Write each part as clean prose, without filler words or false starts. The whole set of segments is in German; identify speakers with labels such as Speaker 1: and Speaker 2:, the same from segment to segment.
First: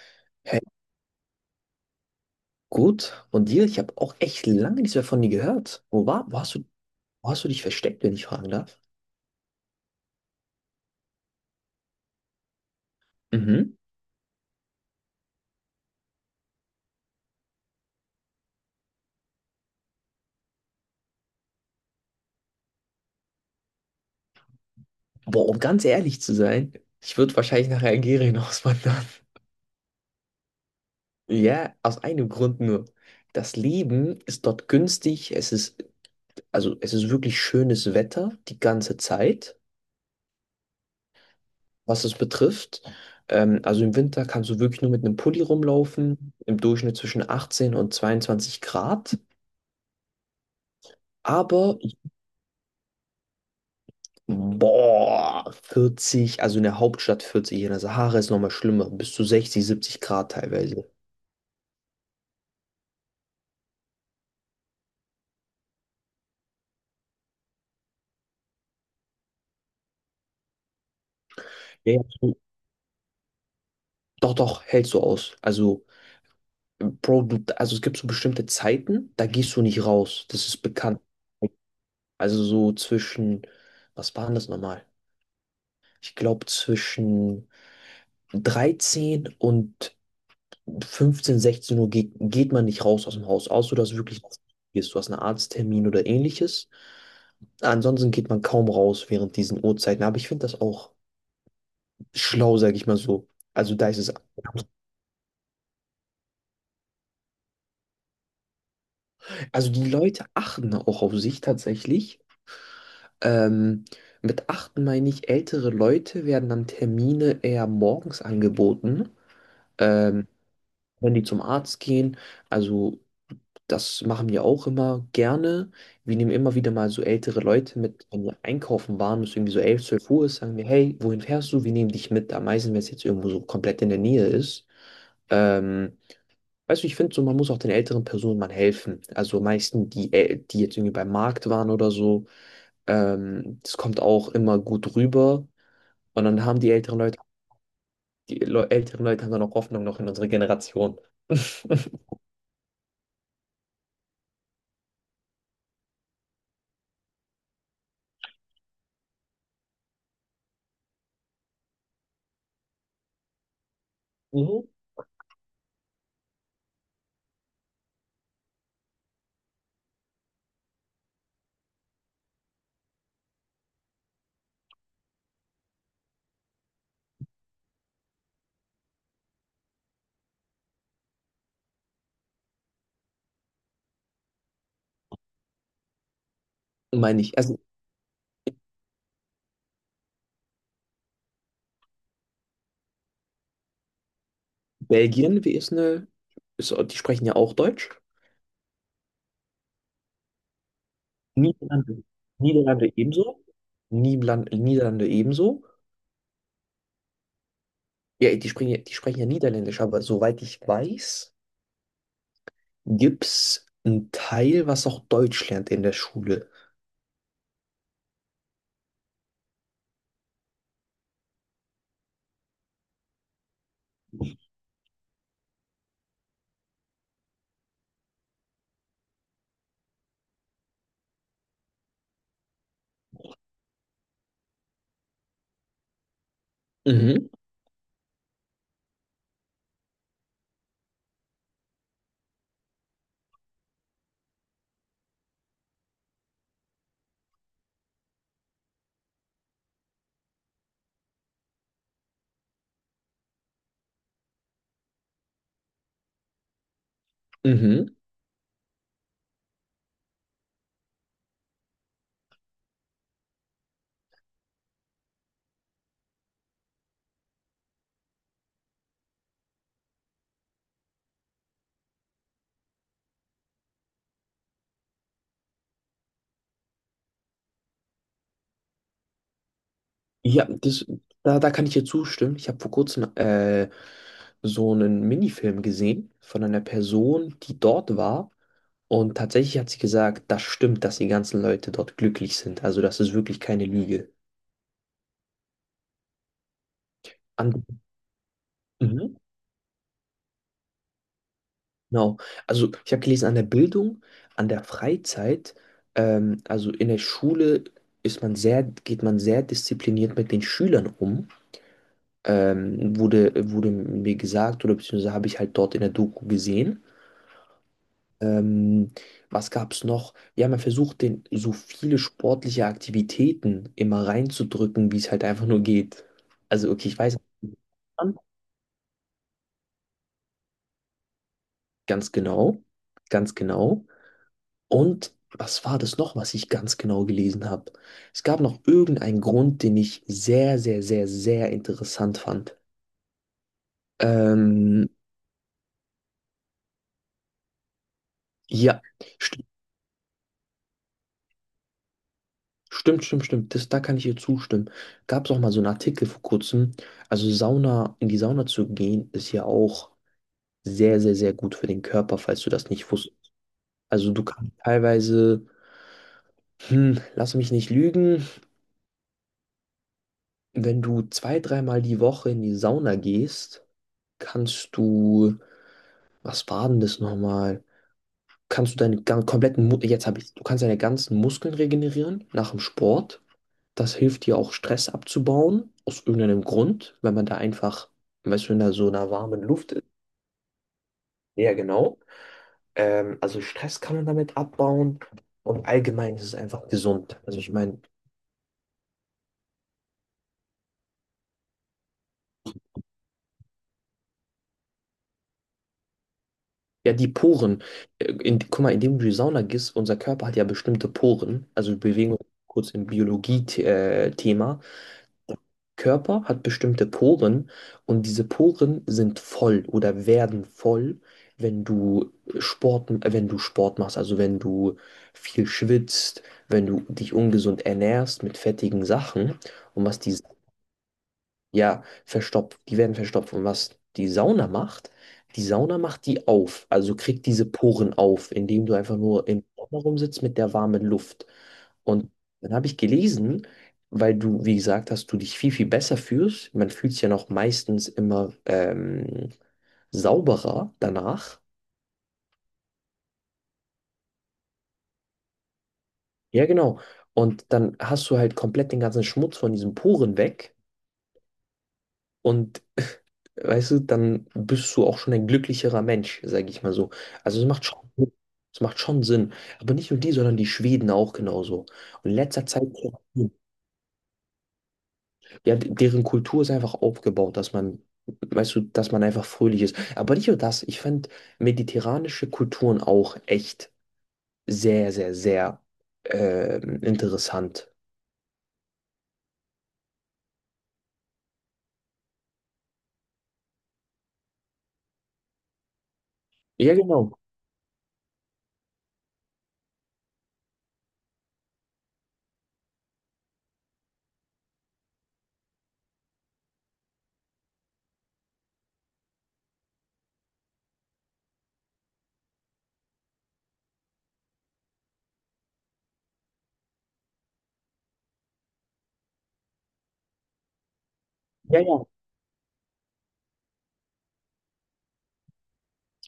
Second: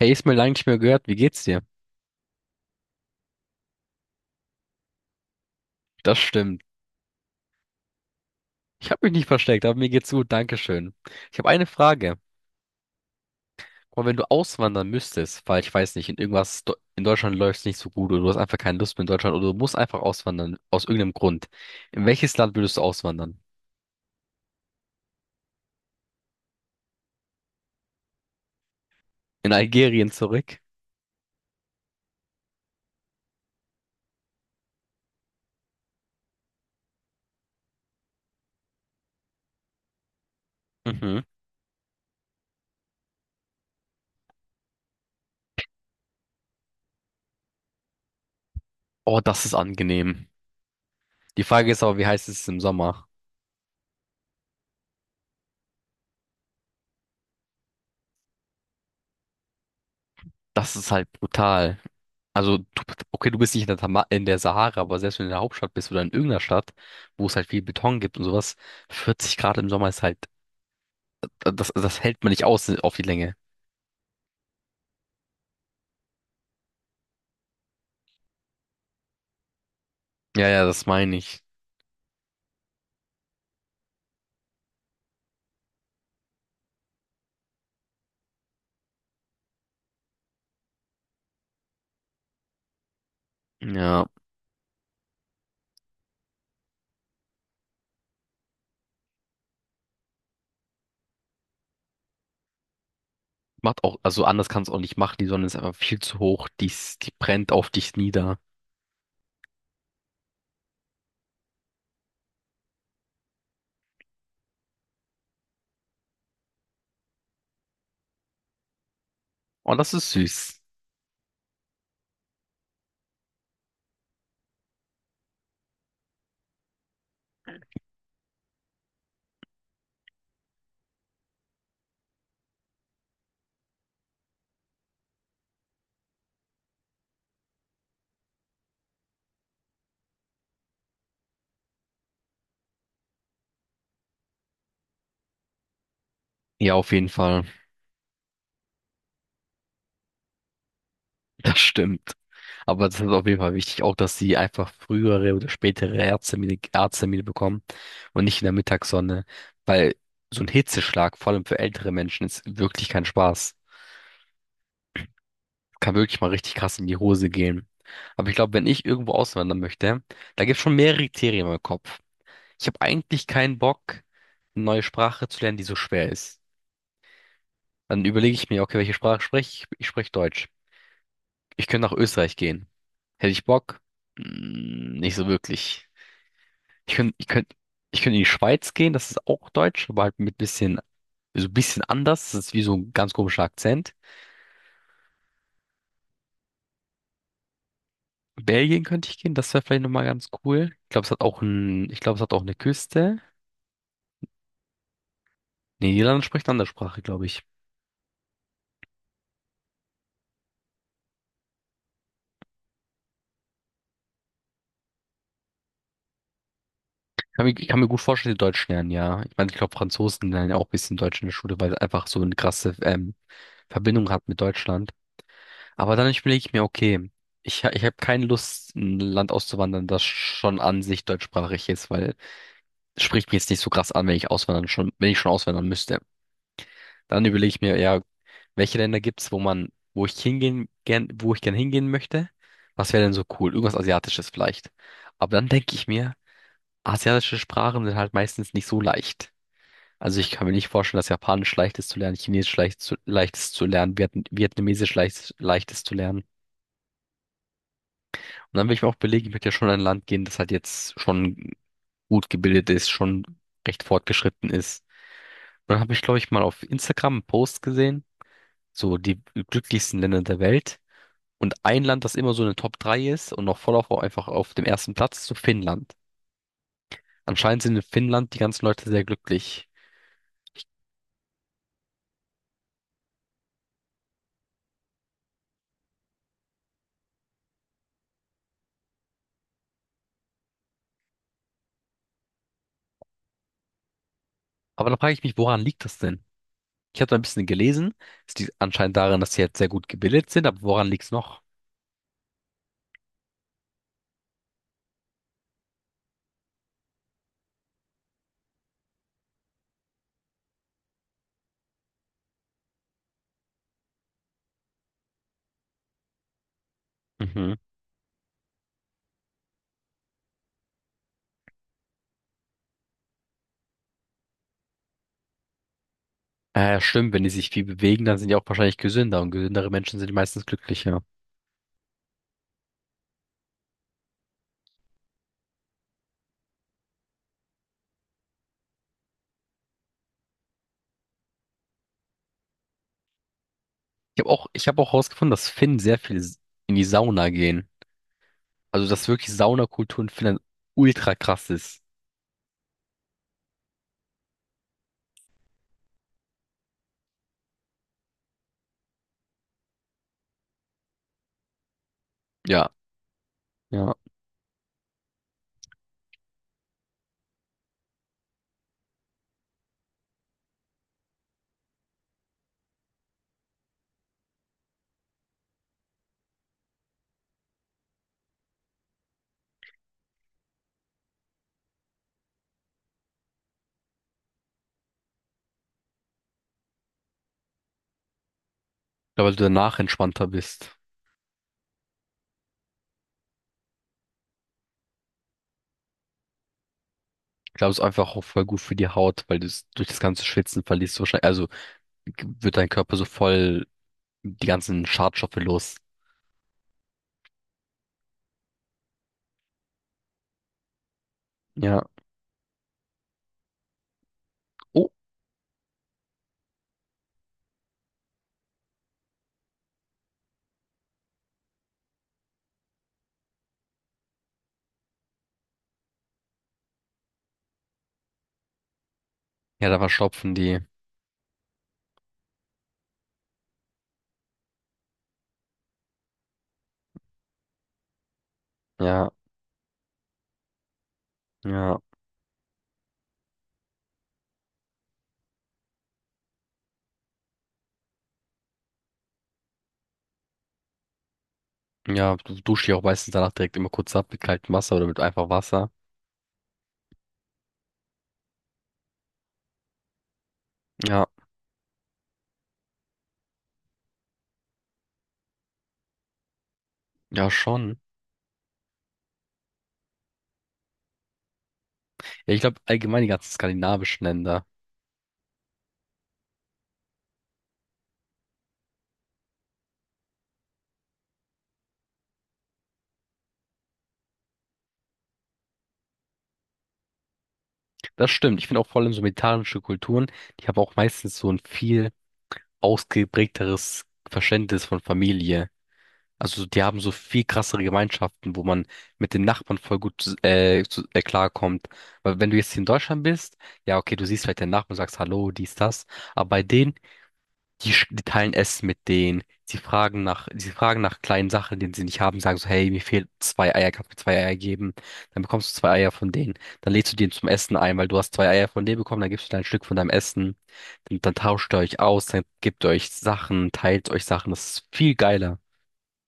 Speaker 1: Hey, ist mir lange
Speaker 2: Hey,
Speaker 1: nicht mehr gehört. Wie geht's dir?
Speaker 2: gut. Und dir? Ich habe auch echt lange nichts mehr von dir gehört. Wo
Speaker 1: Das
Speaker 2: war, wo hast
Speaker 1: stimmt.
Speaker 2: du, wo hast du dich versteckt, wenn ich fragen darf?
Speaker 1: Ich habe mich nicht versteckt, aber mir geht's gut. Dankeschön. Ich habe eine Frage.
Speaker 2: Mhm.
Speaker 1: Aber wenn du auswandern müsstest, weil ich weiß nicht, in Deutschland läuft's nicht so gut oder du hast einfach keine Lust mehr in Deutschland oder du musst einfach auswandern aus irgendeinem Grund. In welches Land würdest du auswandern?
Speaker 2: Boah, um ganz ehrlich zu sein, ich würde wahrscheinlich nach Algerien auswandern.
Speaker 1: In Algerien zurück?
Speaker 2: Ja, aus einem Grund nur. Das Leben ist dort günstig. Also es ist wirklich schönes Wetter die ganze Zeit,
Speaker 1: Mhm.
Speaker 2: was es betrifft. Also im Winter kannst du wirklich nur mit einem Pulli rumlaufen, im Durchschnitt zwischen 18 und 22 Grad.
Speaker 1: Oh, das ist angenehm. Die Frage
Speaker 2: Aber
Speaker 1: ist aber, wie heiß ist es im Sommer?
Speaker 2: Boah, 40, also in der Hauptstadt 40, in der Sahara ist nochmal schlimmer, bis zu 60, 70 Grad
Speaker 1: Das
Speaker 2: teilweise.
Speaker 1: ist halt brutal. Also, okay, du bist nicht in der, Tama in der Sahara, aber selbst wenn du in der Hauptstadt bist oder in irgendeiner Stadt, wo es halt viel Beton gibt und sowas, 40 Grad im Sommer ist halt, das,
Speaker 2: Ja, ja.
Speaker 1: das hält man nicht aus auf die Länge.
Speaker 2: Doch, doch, hältst du aus. Also, Bro, also es gibt so bestimmte Zeiten, da gehst du nicht raus. Das
Speaker 1: Ja,
Speaker 2: ist
Speaker 1: ja, das
Speaker 2: bekannt.
Speaker 1: meine ich.
Speaker 2: Also so zwischen, was waren das nochmal? Ich glaube zwischen 13 und 15, 16 Uhr geht man nicht raus aus dem Haus, außer du hast
Speaker 1: Ja,
Speaker 2: wirklich du hast einen Arzttermin oder ähnliches. Ansonsten geht man kaum raus während diesen Uhrzeiten. Aber ich finde das auch schlau, sage ich mal so. Also
Speaker 1: macht
Speaker 2: da
Speaker 1: auch,
Speaker 2: ist es.
Speaker 1: also anders kannst du auch nicht machen, die Sonne ist einfach viel zu hoch, die, die brennt auf dich nieder.
Speaker 2: Also die Leute achten auch auf sich tatsächlich. Ähm, mit achten meine ich, ältere Leute werden dann Termine eher morgens angeboten,
Speaker 1: Und das ist
Speaker 2: ähm,
Speaker 1: süß.
Speaker 2: wenn die zum Arzt gehen. Also das machen wir auch immer gerne. Wir nehmen immer wieder mal so ältere Leute mit, wenn wir einkaufen waren, es ist irgendwie so 11, 12 Uhr ist, sagen wir, hey, wohin fährst du? Wir nehmen dich mit. Am meisten, wenn es jetzt irgendwo so komplett in der Nähe ist. Ähm, weißt du, ich finde so, man muss auch den älteren Personen mal helfen. Also meisten, die jetzt irgendwie beim Markt waren oder so, das kommt auch immer gut rüber. Und dann haben die
Speaker 1: Ja, auf
Speaker 2: älteren
Speaker 1: jeden
Speaker 2: Leute,
Speaker 1: Fall.
Speaker 2: älteren Leute haben dann auch Hoffnung noch in unsere Generation.
Speaker 1: Das stimmt. Aber das ist auf jeden Fall wichtig, auch dass sie einfach frühere oder spätere Arzttermine, bekommen und nicht in der Mittagssonne, weil so ein Hitzeschlag, vor allem für ältere Menschen, ist wirklich kein Spaß.
Speaker 2: Mhm.
Speaker 1: Kann wirklich mal richtig krass in die Hose gehen. Aber ich glaube, wenn ich irgendwo auswandern möchte, da gibt es schon mehrere Kriterien im Kopf. Ich habe eigentlich keinen Bock, eine neue Sprache zu lernen, die so schwer ist. Dann überlege ich mir, okay, welche Sprache spreche ich? Ich spreche Deutsch. Ich könnte nach Österreich gehen. Hätte ich Bock? Nicht so wirklich. Ich könnte,
Speaker 2: Meine
Speaker 1: ich
Speaker 2: ich.
Speaker 1: könnte,
Speaker 2: Also
Speaker 1: ich könnte in die Schweiz gehen, das ist auch Deutsch, aber halt mit bisschen, so ein bisschen anders. Das ist wie so ein ganz komischer Akzent.
Speaker 2: Belgien, wie ist eine, ist, die sprechen ja auch Deutsch.
Speaker 1: Belgien könnte ich gehen, das wäre vielleicht nochmal ganz cool. Ich glaube, es hat auch ein,
Speaker 2: Niederlande,
Speaker 1: ich glaube, es hat auch eine
Speaker 2: Niederlande
Speaker 1: Küste.
Speaker 2: ebenso. Niederlande ebenso.
Speaker 1: Nee, Niederlande spricht eine andere Sprache, glaube ich.
Speaker 2: Ja, die sprechen ja Niederländisch, aber soweit ich weiß, gibt es einen Teil, was auch Deutsch lernt in der Schule.
Speaker 1: Ich kann mir gut vorstellen, die Deutsch lernen, ja. Ich meine, ich glaube, Franzosen lernen ja auch ein bisschen Deutsch in der Schule, weil es einfach so eine krasse Verbindung hat mit Deutschland. Aber dann überlege ich mir, okay, ich habe keine Lust, in ein Land auszuwandern, das schon an sich deutschsprachig ist, weil spricht mich jetzt nicht so krass an, wenn ich schon auswandern müsste. Dann
Speaker 2: Mhm,
Speaker 1: überlege ich mir, ja, welche Länder gibt's, wo ich gern hingehen möchte? Was wäre denn so cool? Irgendwas Asiatisches vielleicht. Aber dann denke ich mir, asiatische Sprachen sind halt meistens nicht so leicht. Also ich kann mir nicht vorstellen, dass Japanisch leicht ist zu lernen, Chinesisch leicht ist zu lernen, Vietnamesisch leicht ist zu lernen.
Speaker 2: mhm.
Speaker 1: Und dann will ich mir auch belegen, ich möchte ja schon in ein Land gehen, das halt jetzt schon gut gebildet ist, schon recht fortgeschritten ist. Dann habe ich, glaube ich, mal auf Instagram einen Post gesehen, so die glücklichsten Länder der Welt. Und ein Land, das immer so in den Top 3 ist und noch einfach auf dem ersten Platz, ist so Finnland. Anscheinend sind in Finnland die ganzen Leute sehr glücklich.
Speaker 2: Ja, da kann ich dir zustimmen. Ich habe vor kurzem so einen Minifilm gesehen von einer Person, die dort war. Und tatsächlich hat sie gesagt, das stimmt, dass die ganzen Leute dort glücklich sind. Also das ist wirklich keine Lüge.
Speaker 1: Aber da frage ich mich, woran liegt das denn? Ich habe da ein bisschen
Speaker 2: An,
Speaker 1: gelesen. Es liegt anscheinend
Speaker 2: mhm,
Speaker 1: daran, dass sie halt sehr gut gebildet sind, aber woran liegt's noch?
Speaker 2: genau. Also ich habe gelesen, an der Bildung, an der Freizeit, also in der Schule geht man sehr diszipliniert mit den Schülern um. Wurde mir gesagt, oder beziehungsweise habe ich halt dort in der Doku gesehen.
Speaker 1: Mhm.
Speaker 2: Ähm, was gab es noch? Wir haben ja versucht, den so viele sportliche Aktivitäten immer reinzudrücken, wie es halt einfach nur geht. Also,
Speaker 1: Äh,
Speaker 2: okay, ich
Speaker 1: stimmt,
Speaker 2: weiß,
Speaker 1: wenn die sich viel bewegen, dann sind die auch wahrscheinlich gesünder und gesündere Menschen sind meistens glücklicher.
Speaker 2: ganz genau, ganz genau. Und was war das noch, was ich ganz genau gelesen habe? Es gab noch irgendeinen Grund, den ich sehr, sehr, sehr, sehr interessant fand.
Speaker 1: Ich habe auch, ich habe
Speaker 2: Ähm,
Speaker 1: auch herausgefunden, dass Finnen sehr viel in die Sauna gehen.
Speaker 2: ja,
Speaker 1: Also, dass wirklich Saunakultur in Finnland ultra krass ist.
Speaker 2: Stimmt, stimmt, stimmt. Da kann ich ihr zustimmen. Gab es auch mal so einen Artikel vor kurzem. Also Sauna, in die Sauna zu gehen, ist ja auch sehr, sehr, sehr gut für den Körper, falls du das
Speaker 1: Ja,
Speaker 2: nicht wusstest.
Speaker 1: ja.
Speaker 2: Also du kannst teilweise, lass mich nicht lügen, wenn du zwei, dreimal die Woche in die Sauna gehst, kannst du, was war denn das nochmal? Kannst du deinen gan- kompletten, Mu- du kannst deine ganzen Muskeln regenerieren nach dem Sport. Das hilft dir auch Stress abzubauen, aus irgendeinem Grund, wenn man da einfach, weißt du, so einer
Speaker 1: Ich glaube, weil
Speaker 2: warmen
Speaker 1: du
Speaker 2: Luft
Speaker 1: danach
Speaker 2: ist.
Speaker 1: entspannter bist.
Speaker 2: Ja, genau. Also Stress kann man damit abbauen und allgemein ist es einfach gesund. Also ich
Speaker 1: Ich glaube, es
Speaker 2: meine,
Speaker 1: ist einfach auch voll gut für die Haut, weil du es durch das ganze Schwitzen verlierst du wahrscheinlich, also wird dein Körper so voll die ganzen Schadstoffe los.
Speaker 2: ja, die Poren, guck mal, indem du in die Sauna gehst, unser Körper hat ja bestimmte Poren, also wir
Speaker 1: Ja.
Speaker 2: bewegen uns kurz im Biologie-Thema.
Speaker 1: Oh,
Speaker 2: Körper hat bestimmte Poren und diese Poren sind voll oder werden voll, wenn du wenn du Sport machst, also wenn du viel schwitzt, wenn du dich ungesund ernährst mit fettigen Sachen
Speaker 1: ja, da
Speaker 2: und was die,
Speaker 1: verstopfen die.
Speaker 2: ja, verstopft, die werden verstopft und was die Sauna macht, die Sauna macht die auf, also kriegt diese Poren auf, indem du einfach
Speaker 1: Ja,
Speaker 2: nur im Sommer rumsitzt mit der warmen Luft.
Speaker 1: ja.
Speaker 2: Und dann habe ich gelesen, weil du, wie gesagt hast, du dich viel, viel besser fühlst. Man fühlt sich ja noch meistens immer sauberer danach.
Speaker 1: Ja, du duschst dich auch meistens danach direkt immer kurz ab mit kaltem Wasser oder mit einfach Wasser.
Speaker 2: Ja, genau. Und dann hast du halt komplett den ganzen Schmutz von diesen Poren weg.
Speaker 1: Ja,
Speaker 2: Und weißt du, dann bist du auch schon ein glücklicherer Mensch, sage ich mal so.
Speaker 1: ja,
Speaker 2: Also
Speaker 1: schon.
Speaker 2: es macht schon Sinn. Aber nicht nur die, sondern die Schweden auch genauso. Und in
Speaker 1: Ja, ich
Speaker 2: letzter
Speaker 1: glaube,
Speaker 2: Zeit.
Speaker 1: allgemein die ganzen skandinavischen Länder.
Speaker 2: Ja, deren Kultur ist einfach aufgebaut, dass man, weißt du, dass man einfach fröhlich ist. Aber nicht nur das, ich fand mediterranische Kulturen auch echt sehr, sehr, sehr interessant.
Speaker 1: Das stimmt. Ich finde auch vor allem so mediterranische Kulturen, die haben auch meistens so ein viel ausgeprägteres Verständnis von Familie. Also die
Speaker 2: Ja,
Speaker 1: haben so
Speaker 2: genau.
Speaker 1: viel krassere Gemeinschaften, wo man mit den Nachbarn voll gut klarkommt. Weil wenn du jetzt hier in Deutschland bist, ja okay, du siehst vielleicht deinen Nachbarn und sagst Hallo, dies, das. Aber bei denen die, die teilen Essen mit denen. Sie fragen nach kleinen Sachen, die sie nicht haben, sagen so, hey, mir fehlen zwei Eier, kannst du mir zwei Eier geben? Dann bekommst du zwei Eier von denen. Dann lädst du die zum Essen ein, weil du hast zwei Eier von denen bekommen, dann gibst du dir ein Stück von deinem Essen. Dann tauscht ihr
Speaker 2: Ja,
Speaker 1: euch
Speaker 2: ja.
Speaker 1: aus, dann gebt ihr euch Sachen, teilt euch Sachen. Das ist viel geiler.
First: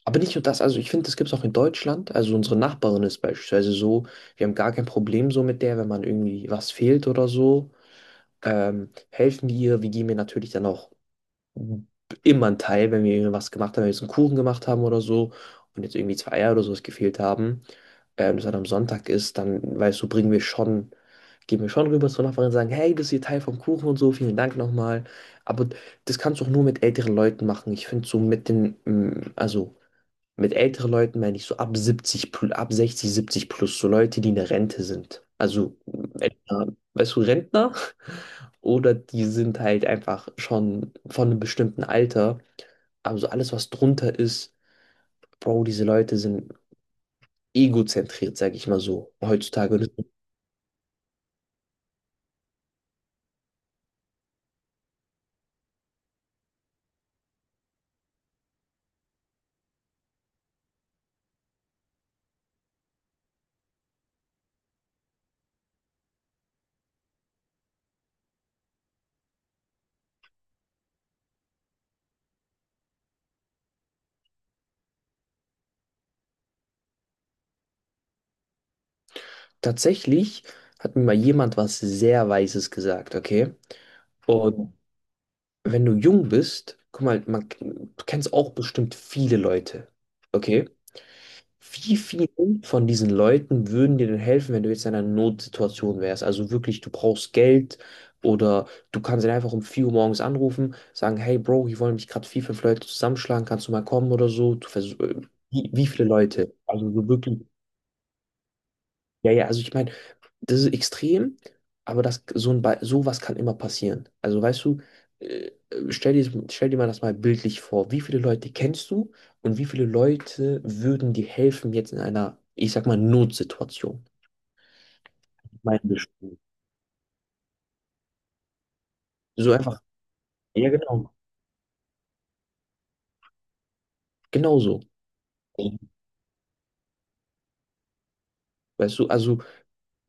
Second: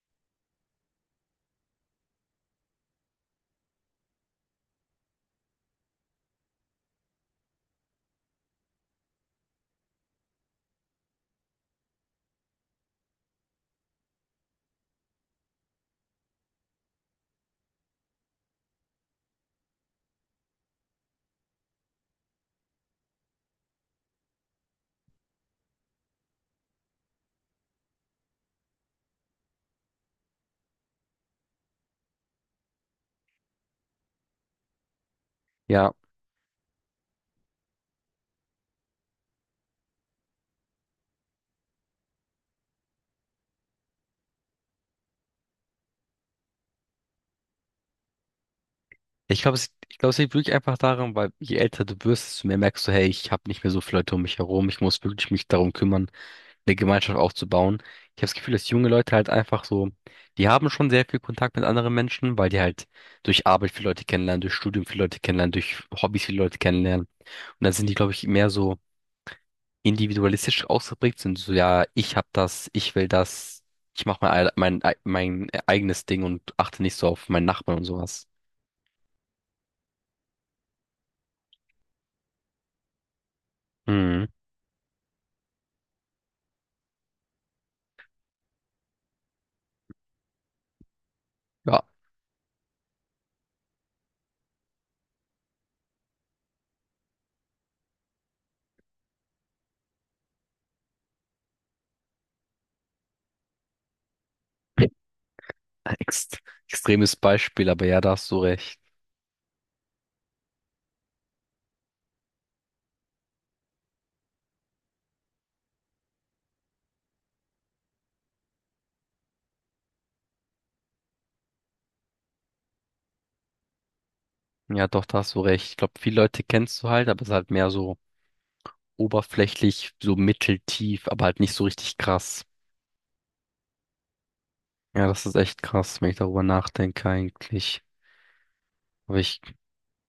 Speaker 2: Aber nicht nur das, also ich finde, das gibt es auch in Deutschland. Also unsere Nachbarin ist beispielsweise so, wir haben gar kein Problem so mit der, wenn man irgendwie was fehlt oder so. Helfen wir ihr, wir geben ihr natürlich dann auch immer ein Teil, wenn wir was gemacht haben, wenn wir jetzt einen Kuchen gemacht haben oder so und jetzt irgendwie zwei Eier oder sowas gefehlt haben, das dann am Sonntag ist, dann, weißt du, gehen wir schon rüber zur Nachbarin und sagen, hey, das ist hier Teil vom Kuchen und so, vielen Dank nochmal. Aber das kannst du auch nur mit älteren Leuten machen. Ich finde so also mit älteren Leuten meine ich so ab 60, 70 plus, so Leute, die in der Rente sind. Also,
Speaker 1: Ja.
Speaker 2: Rentner, weißt du, Rentner? Oder die sind halt einfach schon von einem bestimmten Alter. Also alles, was drunter ist, Bro, diese Leute sind egozentriert, sag ich mal so,
Speaker 1: Ich glaube, es,
Speaker 2: heutzutage. Und
Speaker 1: ich glaube, es liegt wirklich einfach daran, weil je älter du wirst, desto mehr merkst du, hey, ich habe nicht mehr so viele Leute um mich herum, ich muss wirklich mich darum kümmern, eine Gemeinschaft aufzubauen. Ich habe das Gefühl, dass junge Leute halt einfach so, die haben schon sehr viel Kontakt mit anderen Menschen, weil die halt durch Arbeit viele Leute kennenlernen, durch Studium viele Leute kennenlernen, durch Hobbys viele Leute kennenlernen. Und dann sind die, glaube ich, mehr so individualistisch ausgeprägt, sind so, ja, ich hab das, ich will das, ich mache mein, mein eigenes Ding und achte nicht so auf meinen Nachbarn und sowas.
Speaker 2: tatsächlich hat mir mal jemand was sehr Weises gesagt, okay?
Speaker 1: Mhm.
Speaker 2: Und wenn du jung bist, guck mal, man, du kennst auch bestimmt viele Leute, okay?
Speaker 1: Ja,
Speaker 2: Wie vielen von diesen Leuten würden dir denn helfen, wenn du jetzt in einer Notsituation wärst? Also wirklich, du brauchst Geld oder du kannst ihn einfach um 4 Uhr morgens anrufen, sagen, hey Bro, hier wollen mich gerade vier, fünf Leute zusammenschlagen, kannst du mal kommen oder so? Du versuch, äh, wie, wie viele
Speaker 1: Ex
Speaker 2: Leute? Also so
Speaker 1: extremes
Speaker 2: wirklich,
Speaker 1: Beispiel, aber ja, da hast du recht.
Speaker 2: ja, ja, also ich meine, das ist extrem, aber das, so ein, Be- sowas kann immer passieren. Also weißt du, äh, stell dir mal das mal bildlich vor. Wie viele Leute kennst du und wie viele Leute würden dir helfen jetzt in einer, ich sag mal, Notsituation?
Speaker 1: Ja, doch, da hast du recht. Ich glaube, viele
Speaker 2: Gemeindeschule.
Speaker 1: Leute kennst du halt, aber es ist halt mehr so
Speaker 2: So einfach.
Speaker 1: oberflächlich so
Speaker 2: Ja,
Speaker 1: mitteltief,
Speaker 2: genau.
Speaker 1: aber halt nicht so richtig krass.
Speaker 2: Genauso.
Speaker 1: Ja, das ist echt krass, wenn ich darüber nachdenke eigentlich.
Speaker 2: Weißt du,
Speaker 1: Aber
Speaker 2: also
Speaker 1: ich,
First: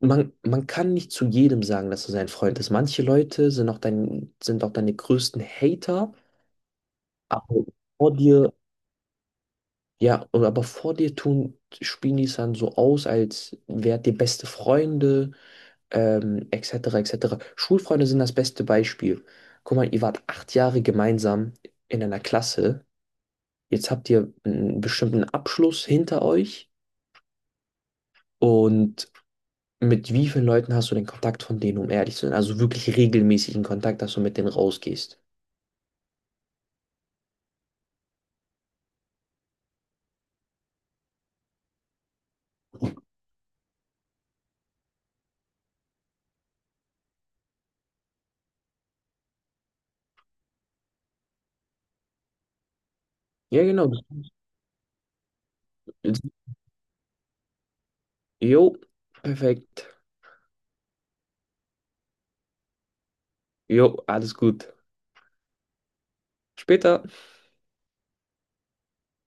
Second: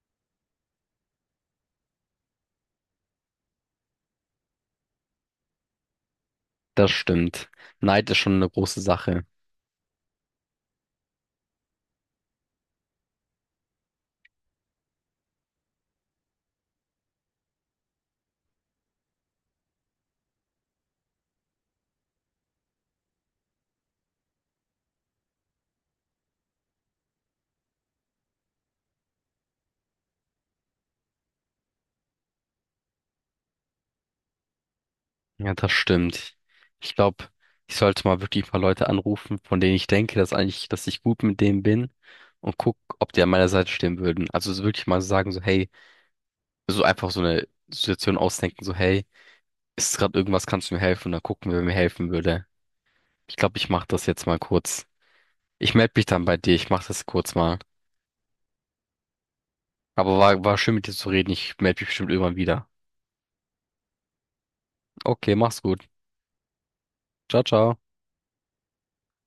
Speaker 2: man kann nicht zu jedem sagen, dass er sein Freund ist. Manche Leute sind auch sind auch deine größten Hater,
Speaker 1: Das stimmt.
Speaker 2: aber
Speaker 1: Neid
Speaker 2: vor
Speaker 1: ist schon eine
Speaker 2: dir
Speaker 1: große Sache.
Speaker 2: ja, und aber vor dir tun, spielen die es dann so aus, als wärt ihr beste Freunde, etc., etc. Schulfreunde sind das beste Beispiel. Guck mal, ihr wart 8 Jahre gemeinsam in einer Klasse. Jetzt habt ihr einen bestimmten Abschluss hinter euch. Und mit wie vielen Leuten hast du den Kontakt von denen, um ehrlich zu sein? Also wirklich regelmäßigen Kontakt, dass du mit denen rausgehst.
Speaker 1: Ja, das stimmt. Ich glaube, ich sollte mal wirklich ein paar Leute anrufen, von denen ich denke, dass eigentlich, dass ich gut mit denen bin und guck, ob die an meiner Seite stehen würden. Also so wirklich mal sagen, so, hey, so einfach so eine Situation ausdenken, so, hey, ist gerade irgendwas, kannst du mir helfen? Und dann gucken, wer mir helfen würde. Ich glaube,
Speaker 2: Ja,
Speaker 1: ich mache
Speaker 2: genau.
Speaker 1: das jetzt mal kurz. Ich melde mich dann bei dir. Ich mache das kurz mal.
Speaker 2: Jo, perfekt.
Speaker 1: Aber war schön mit dir zu reden. Ich melde mich bestimmt irgendwann wieder.
Speaker 2: Jo, alles gut.
Speaker 1: Okay, mach's gut.
Speaker 2: Später.
Speaker 1: Ciao, ciao.